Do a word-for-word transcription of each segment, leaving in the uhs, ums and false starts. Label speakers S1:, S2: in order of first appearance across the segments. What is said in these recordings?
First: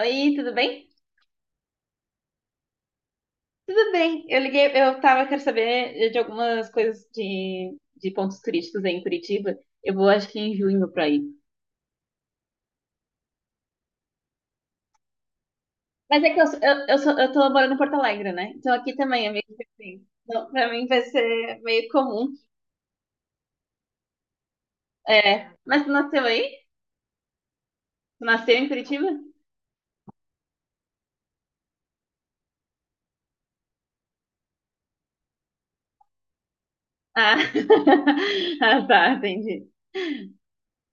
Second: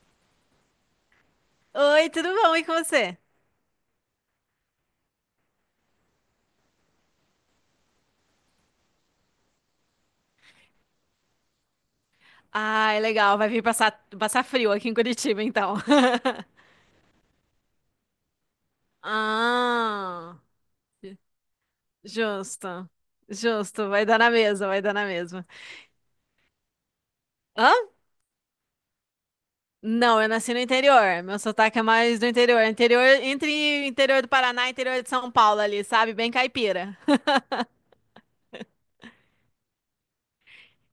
S1: Oi, tudo bem?
S2: Oi, tudo bom? E com você?
S1: Tudo bem. Eu liguei, eu tava, quero saber de algumas coisas de, de pontos turísticos aí em Curitiba. Eu vou, acho que em junho pra ir.
S2: Ai, legal. Vai vir passar, passar frio aqui em Curitiba, então.
S1: Mas é que eu, sou- eu, eu, sou, eu tô morando em Porto Alegre, né? Então aqui também é meio que assim.
S2: Ah,
S1: Então, pra mim vai ser meio comum.
S2: justo. Justo. Vai dar na mesma, vai dar na mesma.
S1: É. Mas tu nasceu aí?
S2: Hã?
S1: Tu nasceu em Curitiba?
S2: Não, eu nasci no interior. Meu sotaque é mais do interior. Interior, entre interior do Paraná e interior de São Paulo ali, sabe? Bem caipira.
S1: Ah, ah, tá, entendi.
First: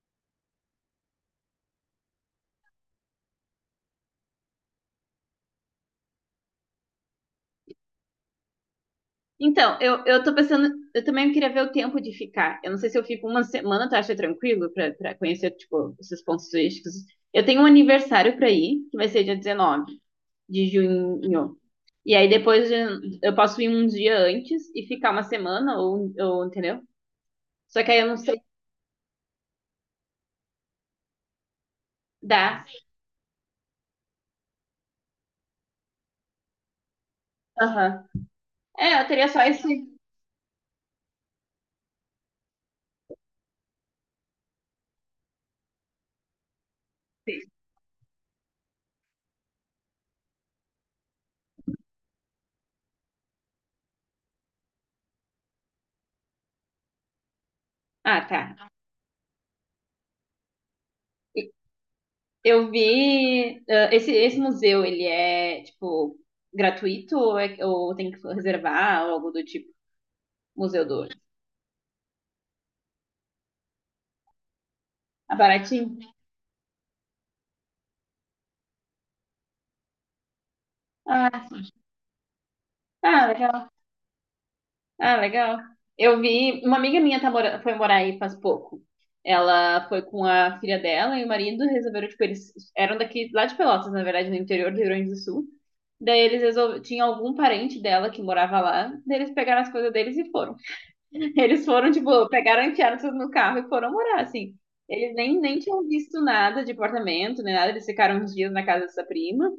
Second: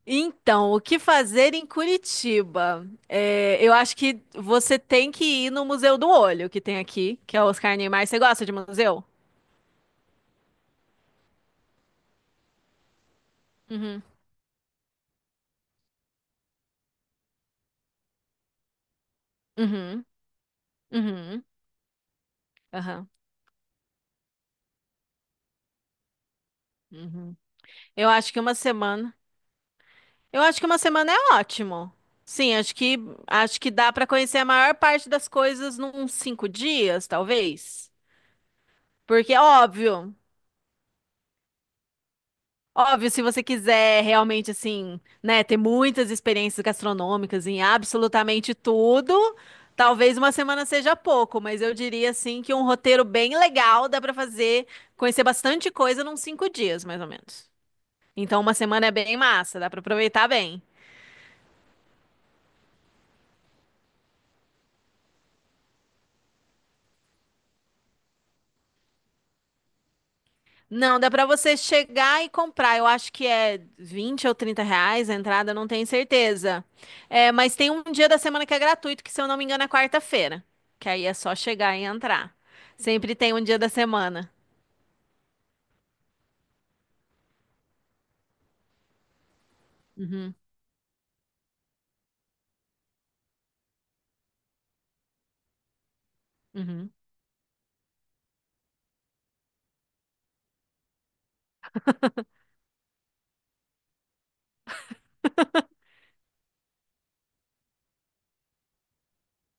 S2: Então, o que fazer em Curitiba? É, eu acho que você tem que ir no Museu do Olho, que tem aqui, que é o Oscar Niemeyer. Você gosta de museu?
S1: Então, eu, eu tô pensando, eu também queria ver o tempo de ficar. Eu não sei se eu fico uma semana, tu
S2: Uhum.
S1: acha tranquilo pra, pra conhecer, tipo, esses pontos turísticos? Eu tenho um aniversário pra ir, que vai ser dia dezenove
S2: Uhum.
S1: de
S2: Uhum,
S1: junho. E aí depois
S2: aham,
S1: de- eu posso ir um dia antes e ficar uma semana, ou, ou entendeu?
S2: uhum.
S1: Só que aí eu
S2: Eu
S1: não
S2: acho que
S1: sei
S2: uma semana. Eu acho que uma semana é ótimo. Sim,
S1: dar.
S2: acho que acho que dá para conhecer a maior parte das coisas num cinco dias, talvez.
S1: Aham. É, eu teria
S2: Porque é
S1: só esse.
S2: óbvio, óbvio, se você quiser realmente assim, né, ter muitas experiências gastronômicas em absolutamente tudo, talvez uma semana seja pouco, mas eu diria assim que um roteiro bem legal dá para fazer, conhecer bastante coisa num cinco dias, mais ou menos.
S1: Ah,
S2: Então, uma
S1: tá.
S2: semana é bem massa, dá pra aproveitar bem.
S1: Eu vi, ah, esse, esse museu, ele é, tipo, gratuito ou, é- ou tem que reservar ou algo do tipo? Museu do
S2: Não, dá
S1: Ouro.
S2: pra você chegar e comprar. Eu acho que é vinte ou trinta reais a
S1: Ah,
S2: entrada, não tenho
S1: baratinho?
S2: certeza. É, mas tem um dia da semana que é gratuito, que se eu não me engano é quarta-feira. Que aí é só
S1: Ah, sim.
S2: chegar e entrar. Sempre
S1: Ah,
S2: tem um dia da
S1: legal.
S2: semana.
S1: Ah, legal. Eu vi, uma amiga minha tá mora, foi morar aí faz pouco. Ela foi com a filha dela e o marido resolveram, tipo, eles eram daqui, lá de Pelotas, na verdade, no interior do Rio Grande do Sul. Daí eles resolveram,
S2: Uhum,
S1: tinha algum parente dela que morava lá, daí eles pegaram as coisas deles e foram. Eles foram, tipo, pegaram, enfiaram tudo no carro e foram morar, assim. Eles nem, nem tinham visto nada de apartamento, nem nada. Eles ficaram uns dias na casa dessa prima,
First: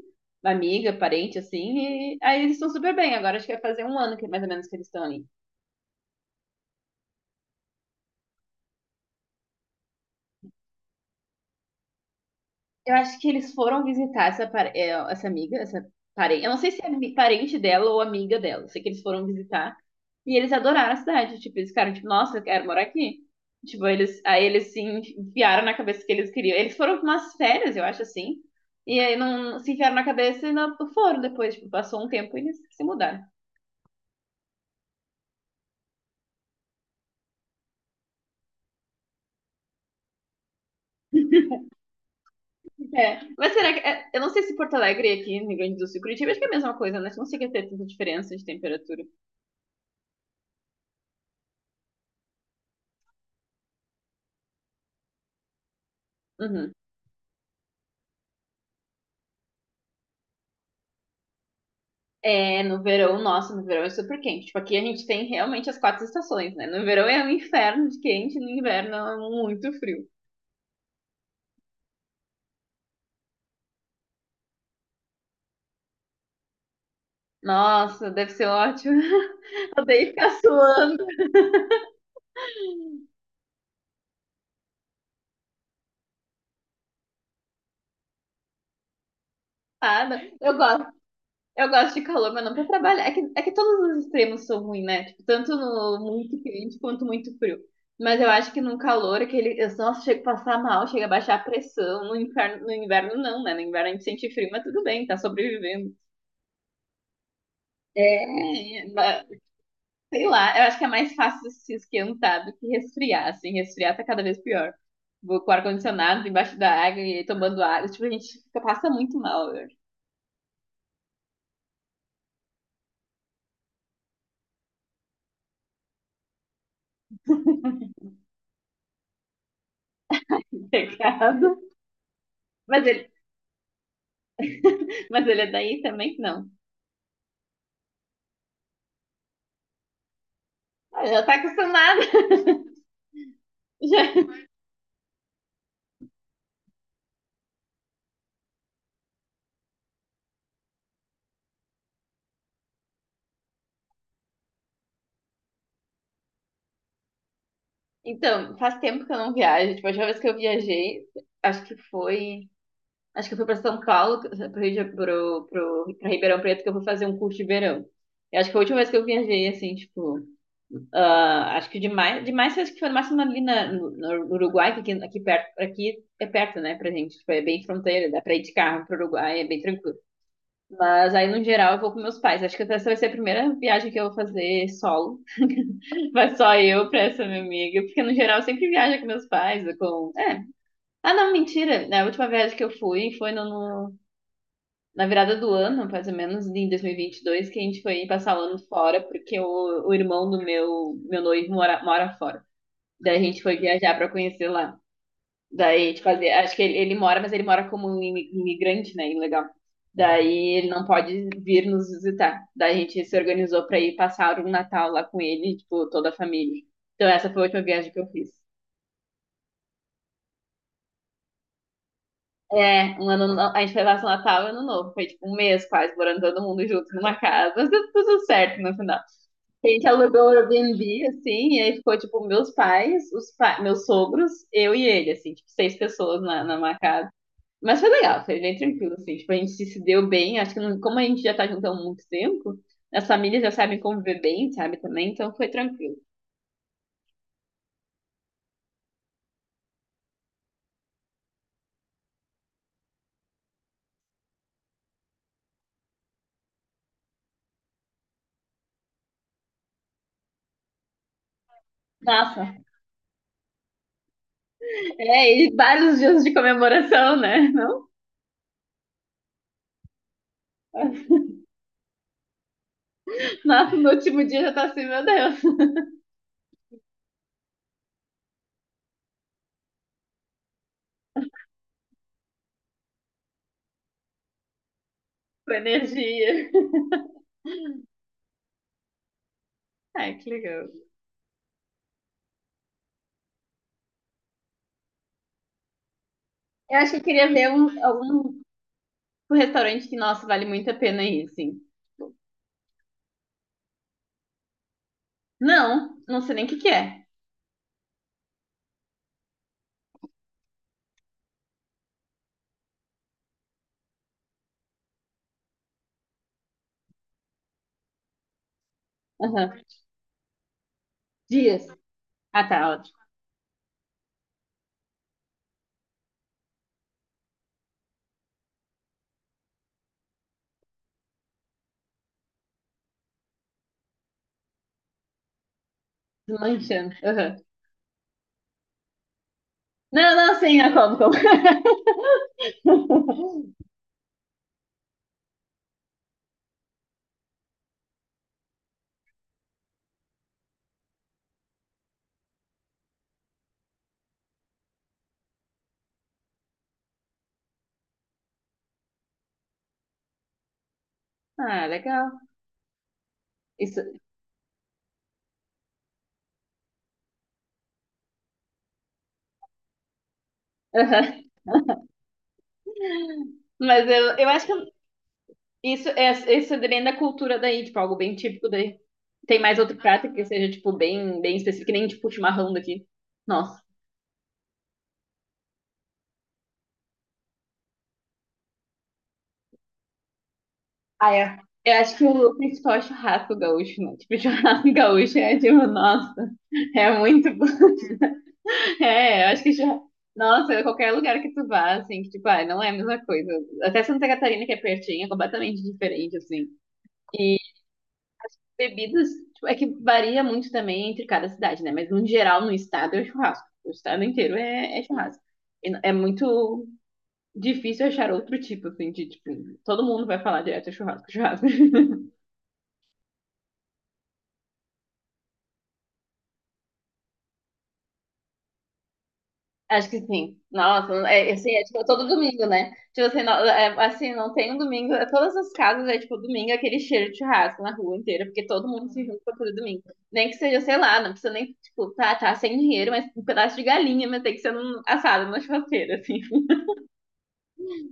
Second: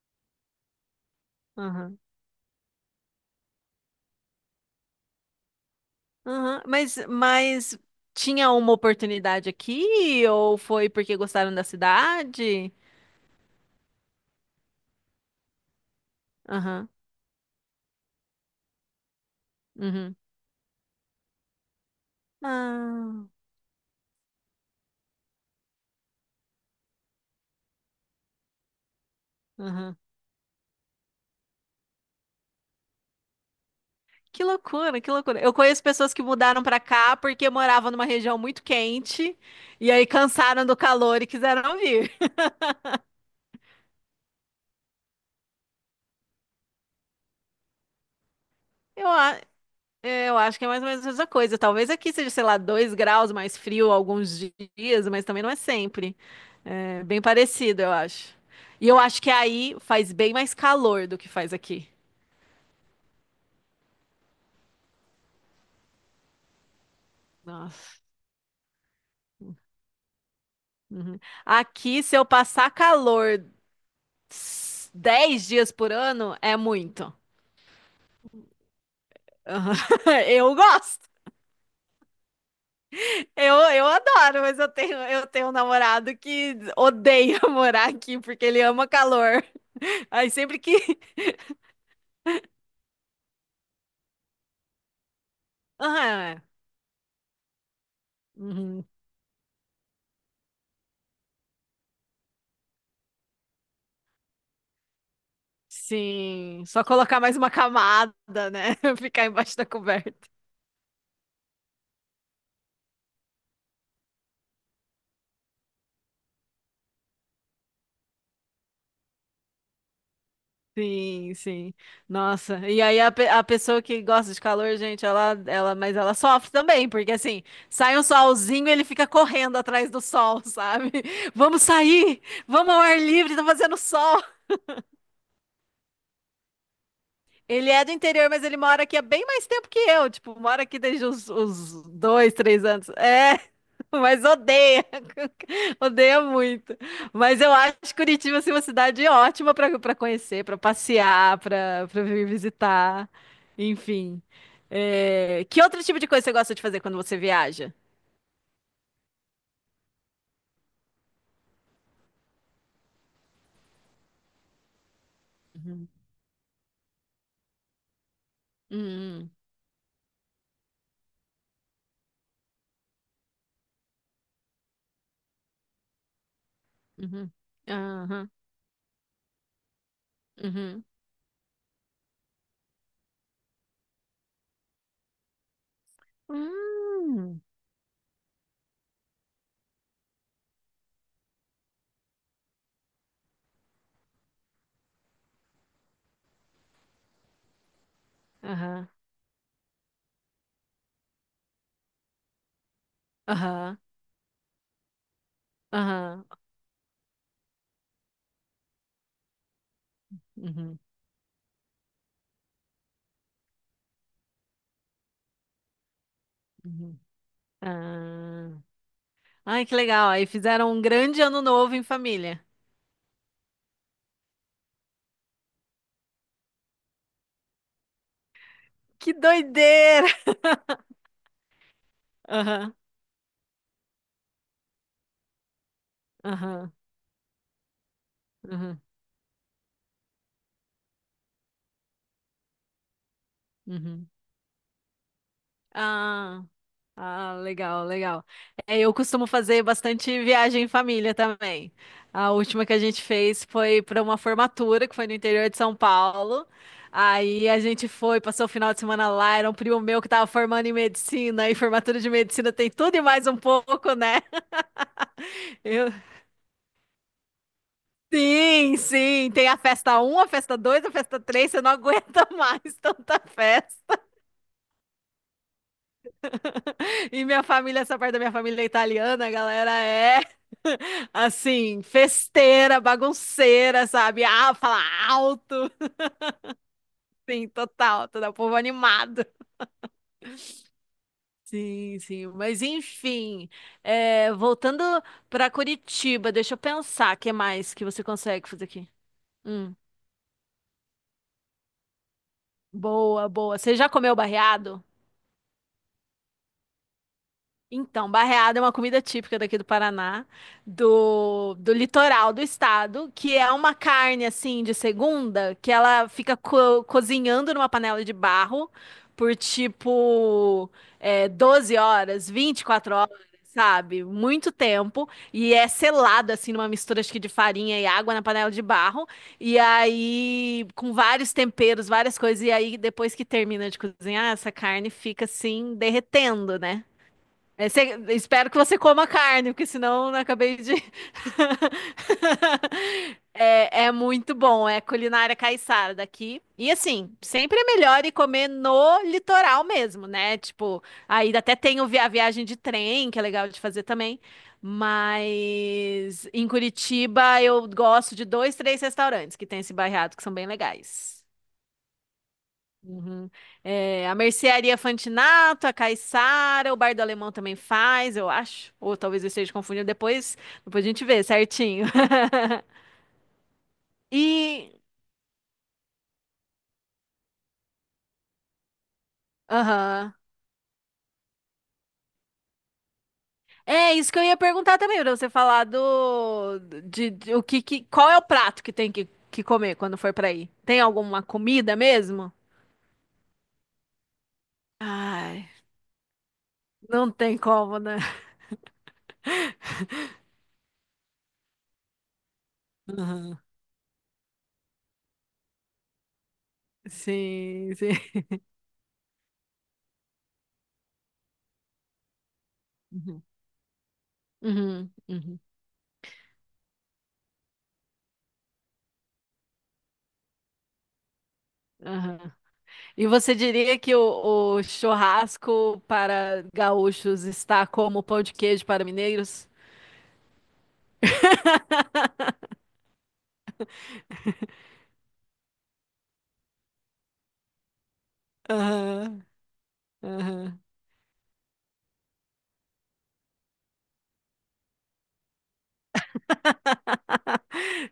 S1: uma amiga, parente,
S2: uhum,
S1: assim. E aí eles estão super bem. Agora acho que vai fazer um ano que mais ou menos que eles estão ali.
S2: uhum. Mas, mas tinha uma oportunidade aqui ou foi porque gostaram da cidade?
S1: Eu acho que eles foram visitar essa, par- é, essa amiga, essa parente. Eu não sei se é
S2: Aham,
S1: ami- parente dela ou amiga dela. Eu sei que eles foram visitar.
S2: uhum.
S1: E eles adoraram a cidade. Tipo, eles ficaram tipo, nossa, eu quero morar aqui.
S2: Ah,
S1: Tipo, eles, aí eles se enfiaram na cabeça que eles queriam. Eles foram pra umas férias, eu acho assim. E aí não se enfiaram
S2: aham.
S1: na cabeça e não foram depois. Tipo, passou um tempo e eles se mudaram.
S2: Que loucura, que loucura. Eu conheço pessoas que mudaram pra cá porque moravam numa região muito quente e aí cansaram do calor e quiseram vir.
S1: É. Mas será que. é, Eu não sei se Porto Alegre e aqui no Rio Grande do Sul, Curitiba, acho que é a mesma coisa, né? Não sei que é ter tanta diferença de temperatura.
S2: Eu, a- é, eu acho que é mais ou menos a mesma coisa. Talvez aqui seja, sei lá, dois graus mais frio alguns dias, mas também não é sempre.
S1: Uhum.
S2: É bem parecido, eu acho. E eu acho que aí faz bem mais calor do que faz aqui.
S1: É, no verão, nossa, no verão é super quente. Tipo, aqui a gente tem realmente as quatro estações, né? No verão é um inferno de
S2: Nossa.
S1: quente, no inverno é muito frio.
S2: Uhum. Aqui, se eu passar calor s- dez dias por ano, é muito.
S1: Nossa, deve ser ótimo. Odeio ficar
S2: Eu
S1: suando,
S2: gosto. Eu, eu adoro, mas eu tenho, eu tenho um namorado que odeia morar aqui porque ele ama calor.
S1: nada.
S2: Aí
S1: Eu
S2: sempre
S1: gosto,
S2: que.
S1: eu gosto de calor, mas não pra trabalhar. É que, é que todos os extremos são ruins, né? Tipo, tanto no muito
S2: Ah,
S1: quente quanto muito frio. Mas eu acho que no
S2: uhum,
S1: calor, aquele. eu- nossa, chega a passar mal, chega a baixar a pressão. No inferno, no inverno não, né? No inverno a gente sente frio, mas tudo bem, tá sobrevivendo.
S2: sim, só colocar mais uma
S1: É,
S2: camada, né?
S1: é,
S2: Ficar
S1: é,
S2: embaixo da
S1: Sei
S2: coberta.
S1: lá, eu acho que é mais fácil se esquentar do que resfriar, assim, resfriar tá cada vez pior. Vou com o ar-condicionado embaixo da água e tomando água, tipo, a gente fica, passa muito mal, eu acho.
S2: Sim, sim. Nossa, e aí a, pe- a pessoa que gosta de calor, gente, ela, ela, mas ela sofre também, porque assim, sai um solzinho, ele fica correndo atrás do sol, sabe?
S1: Pecado.
S2: Vamos sair, vamos ao
S1: Mas
S2: ar
S1: ele,
S2: livre, tá fazendo sol.
S1: mas ele é daí também? Não.
S2: Ele é do interior, mas ele mora aqui há bem mais tempo que eu. Tipo, mora aqui
S1: Ah,
S2: desde
S1: já
S2: os,
S1: tá
S2: os
S1: acostumado.
S2: dois, três anos. É, mas
S1: Já.
S2: odeia. Odeia muito. Mas eu acho Curitiba assim, uma cidade ótima para para conhecer, para passear, para para vir visitar. Enfim. É, que outro tipo de coisa você gosta de fazer quando você viaja?
S1: Então, faz tempo que eu não viajo. Tipo, a última vez que eu viajei, acho que foi. Acho que eu fui pra São Paulo, pro, Rio de- pro, pro, pra Ribeirão Preto, que eu fui fazer um curso de verão. Eu acho que foi a última vez que eu
S2: Hum,
S1: viajei, assim, tipo. Ah, acho que demais, demais acho que foi no máximo ali na, no, no Uruguai, que aqui, aqui perto, aqui é perto, né, pra gente.
S2: uhum,
S1: Tipo, é bem fronteira, dá
S2: aham,
S1: pra ir de carro pro Uruguai, é bem tranquilo.
S2: uhum,
S1: Mas aí, no geral, eu vou com meus pais. Acho que essa vai ser a primeira viagem que eu vou fazer solo. Vai só eu pra essa minha
S2: hum,
S1: amiga. Porque, no geral, eu sempre viajo com meus pais, com... É. Ah, não, mentira. né, A última viagem que eu fui foi no, no- na virada do ano, mais ou menos, em dois mil e vinte e dois, que a gente foi passar o ano
S2: aham,
S1: fora, porque o, o irmão do meu, meu noivo mora, mora fora. Daí a gente foi
S2: aham,
S1: viajar pra conhecer lá. Daí a gente
S2: aham,
S1: fazia. Acho que ele, ele mora, mas ele mora como um imi- imigrante, né? Ilegal. Daí ele
S2: uhum,
S1: não pode vir nos visitar. Daí a gente se organizou pra ir passar um Natal lá com ele, tipo, toda a família.
S2: uhum,
S1: Então essa foi a última viagem que eu fiz.
S2: ah. Ai, que legal. Aí fizeram um grande ano novo em família.
S1: É, um ano, no- a gente foi lá no Natal e Ano Novo. Foi tipo um mês quase, morando todo mundo junto numa casa. Mas deu tudo certo no final.
S2: Que
S1: A gente
S2: doideira!
S1: alugou o Airbnb, assim, e aí ficou, tipo, meus
S2: Aham,
S1: pais, os pa- meus sogros, eu e ele, assim, tipo, seis pessoas na,
S2: aham,
S1: numa casa. Mas foi legal, foi bem
S2: aham,
S1: tranquilo, assim. Tipo, a gente se se deu bem. Acho que não. Como a gente já tá junto há muito tempo, as famílias já sabem
S2: uhum.
S1: conviver bem, sabe, também. Então foi tranquilo.
S2: Ah, ah, legal, legal. É, eu costumo fazer bastante viagem em família também. A última que a gente fez foi para uma formatura que foi no interior de São Paulo. Aí a gente foi, passou o final de semana lá. Era um primo meu que estava formando em medicina, e formatura de medicina
S1: Nossa,
S2: tem tudo e mais um pouco, né?
S1: é, e
S2: Eu,
S1: vários dias de comemoração, né? Não?
S2: Sim, sim, tem a festa um, a festa dois, a festa três. Você não aguenta mais tanta
S1: Nossa, no
S2: festa.
S1: último dia já tá assim, meu Deus,
S2: E minha família, essa parte da minha família é italiana, a galera é assim, festeira, bagunceira, sabe? Ah, fala
S1: com
S2: alto,
S1: energia.
S2: sim, total, todo o povo animado.
S1: Ai, que legal.
S2: Sim, sim, mas enfim, é, voltando para Curitiba, deixa eu
S1: Eu acho que eu
S2: pensar, o que
S1: queria ver
S2: mais
S1: um,
S2: que você
S1: algum
S2: consegue fazer aqui?
S1: um
S2: Hum,
S1: restaurante que, nossa, vale muito a pena ir, assim.
S2: boa, boa. Você já comeu barreado?
S1: Não, não sei nem o que que é.
S2: Então, barreada é uma comida típica daqui do Paraná, do, do litoral do estado, que é uma carne assim de segunda, que ela fica co- cozinhando numa panela de barro por
S1: Aham.
S2: tipo é,
S1: Dias.
S2: doze horas,
S1: Ah,
S2: vinte e
S1: tá,
S2: quatro
S1: ótimo.
S2: horas, sabe? Muito tempo. E é selado assim numa mistura acho que de farinha e água na panela de barro. E aí, com vários temperos, várias coisas. E aí, depois que termina de cozinhar, essa carne fica assim derretendo, né?
S1: Desmanchando. Aham.
S2: É, cê- espero que você coma carne, porque senão
S1: Não,
S2: eu
S1: não,
S2: acabei
S1: sim, eu
S2: de.
S1: como, como.
S2: É, é muito bom, é culinária caiçara daqui. E assim, sempre é melhor ir comer no litoral mesmo, né? Tipo, aí até tem o vi- a viagem de trem, que é legal de fazer também. Mas em Curitiba eu gosto de dois, três restaurantes que tem esse bairrado que são bem legais.
S1: Ah, legal.
S2: Uhum.
S1: Isso.
S2: É, a Mercearia Fantinato, a Caiçara, o Bar do Alemão também faz, eu acho. Ou talvez eu esteja confundindo. Depois, depois a gente
S1: Aham.
S2: vê certinho.
S1: Mas eu, eu acho que
S2: E.
S1: isso é isso é bem da cultura daí, tipo, algo bem típico daí. Tem mais outro prato
S2: Aham.
S1: que seja, tipo, bem, bem específico, que nem tipo chimarrão daqui. Nossa.
S2: É isso que eu ia perguntar também, pra você falar do. De, de- o que, que- qual é o prato que tem que, que comer quando for pra aí? Tem
S1: Ah,
S2: alguma
S1: é. Eu
S2: comida
S1: acho que
S2: mesmo?
S1: o principal é churrasco gaúcho, né? Tipo, churrasco gaúcho é
S2: Ai,
S1: tipo, nossa, é
S2: não
S1: muito
S2: tem
S1: bom.
S2: como, né?
S1: É, eu acho que já. Nossa, qualquer lugar que tu vá, assim, que, tipo, ah, não é a mesma coisa.
S2: Aham.
S1: Até Santa Catarina, que é pertinho, é completamente diferente, assim.
S2: Sim, sim.
S1: Bebidas, tipo, é que varia muito também entre cada cidade, né? Mas no geral, no estado é
S2: Uhum.
S1: churrasco. O estado inteiro é, é
S2: Uhum.
S1: churrasco.
S2: Uhum.
S1: E n- É muito difícil achar outro tipo, assim, de tipo, todo mundo vai falar direto é churrasco, churrasco.
S2: Aham. E você diria que o, o churrasco para gaúchos está como o pão de queijo para mineiros?
S1: Acho que sim. Nossa, é, assim, é tipo todo domingo, né? Tipo assim, não, é, assim, não tem um domingo. Todas as casas é tipo domingo, é aquele cheiro de churrasco na rua inteira, porque todo mundo se
S2: Aham,
S1: junta todo domingo. Nem que
S2: aham.
S1: seja, sei lá, não precisa nem, tipo, tá, tá sem dinheiro, mas um pedaço de galinha, mas tem que ser um assado na churrasqueira, assim.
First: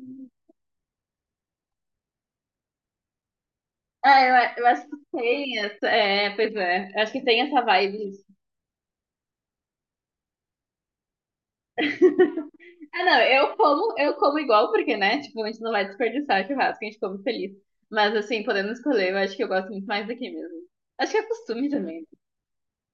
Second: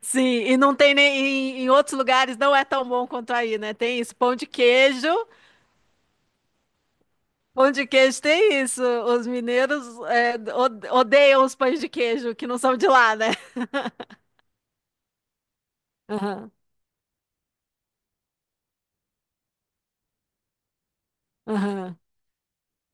S2: Sim, e não tem nem em, em outros lugares não é tão bom quanto aí, né? Tem isso,
S1: Ah, eu,
S2: pão de
S1: a- eu acho que
S2: queijo,
S1: tem essa. É, pois é. Eu acho que tem essa
S2: pão de
S1: vibe.
S2: queijo tem isso. Os mineiros é, od- odeiam os pães de queijo que não são de
S1: Ah,
S2: lá,
S1: não,
S2: né?
S1: eu como, eu como igual, porque, né? Tipo, a gente não vai desperdiçar
S2: Aham,
S1: churrasco, a gente come feliz. Mas, assim, podendo escolher, eu acho que eu gosto muito mais daqui mesmo. Acho que é costume
S2: aham.
S1: também.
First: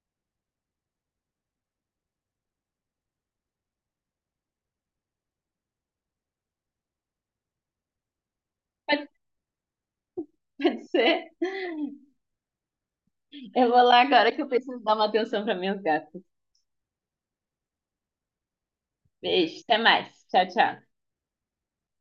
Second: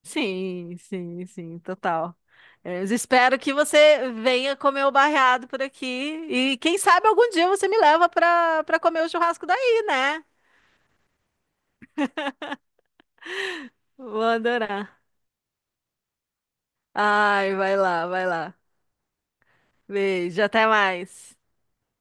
S2: Sim, sim, sim, total. É, eu espero que você venha comer o barreado por aqui e quem sabe algum dia você me leva para para comer
S1: Pode,
S2: o churrasco daí, né?
S1: pode ser. Eu vou lá
S2: Vou
S1: agora que eu preciso dar
S2: adorar.
S1: uma atenção para minhas gatas.
S2: Ai, vai lá, vai lá.
S1: Beijo, até mais.
S2: Beijo,
S1: Tchau,
S2: até
S1: tchau.
S2: mais.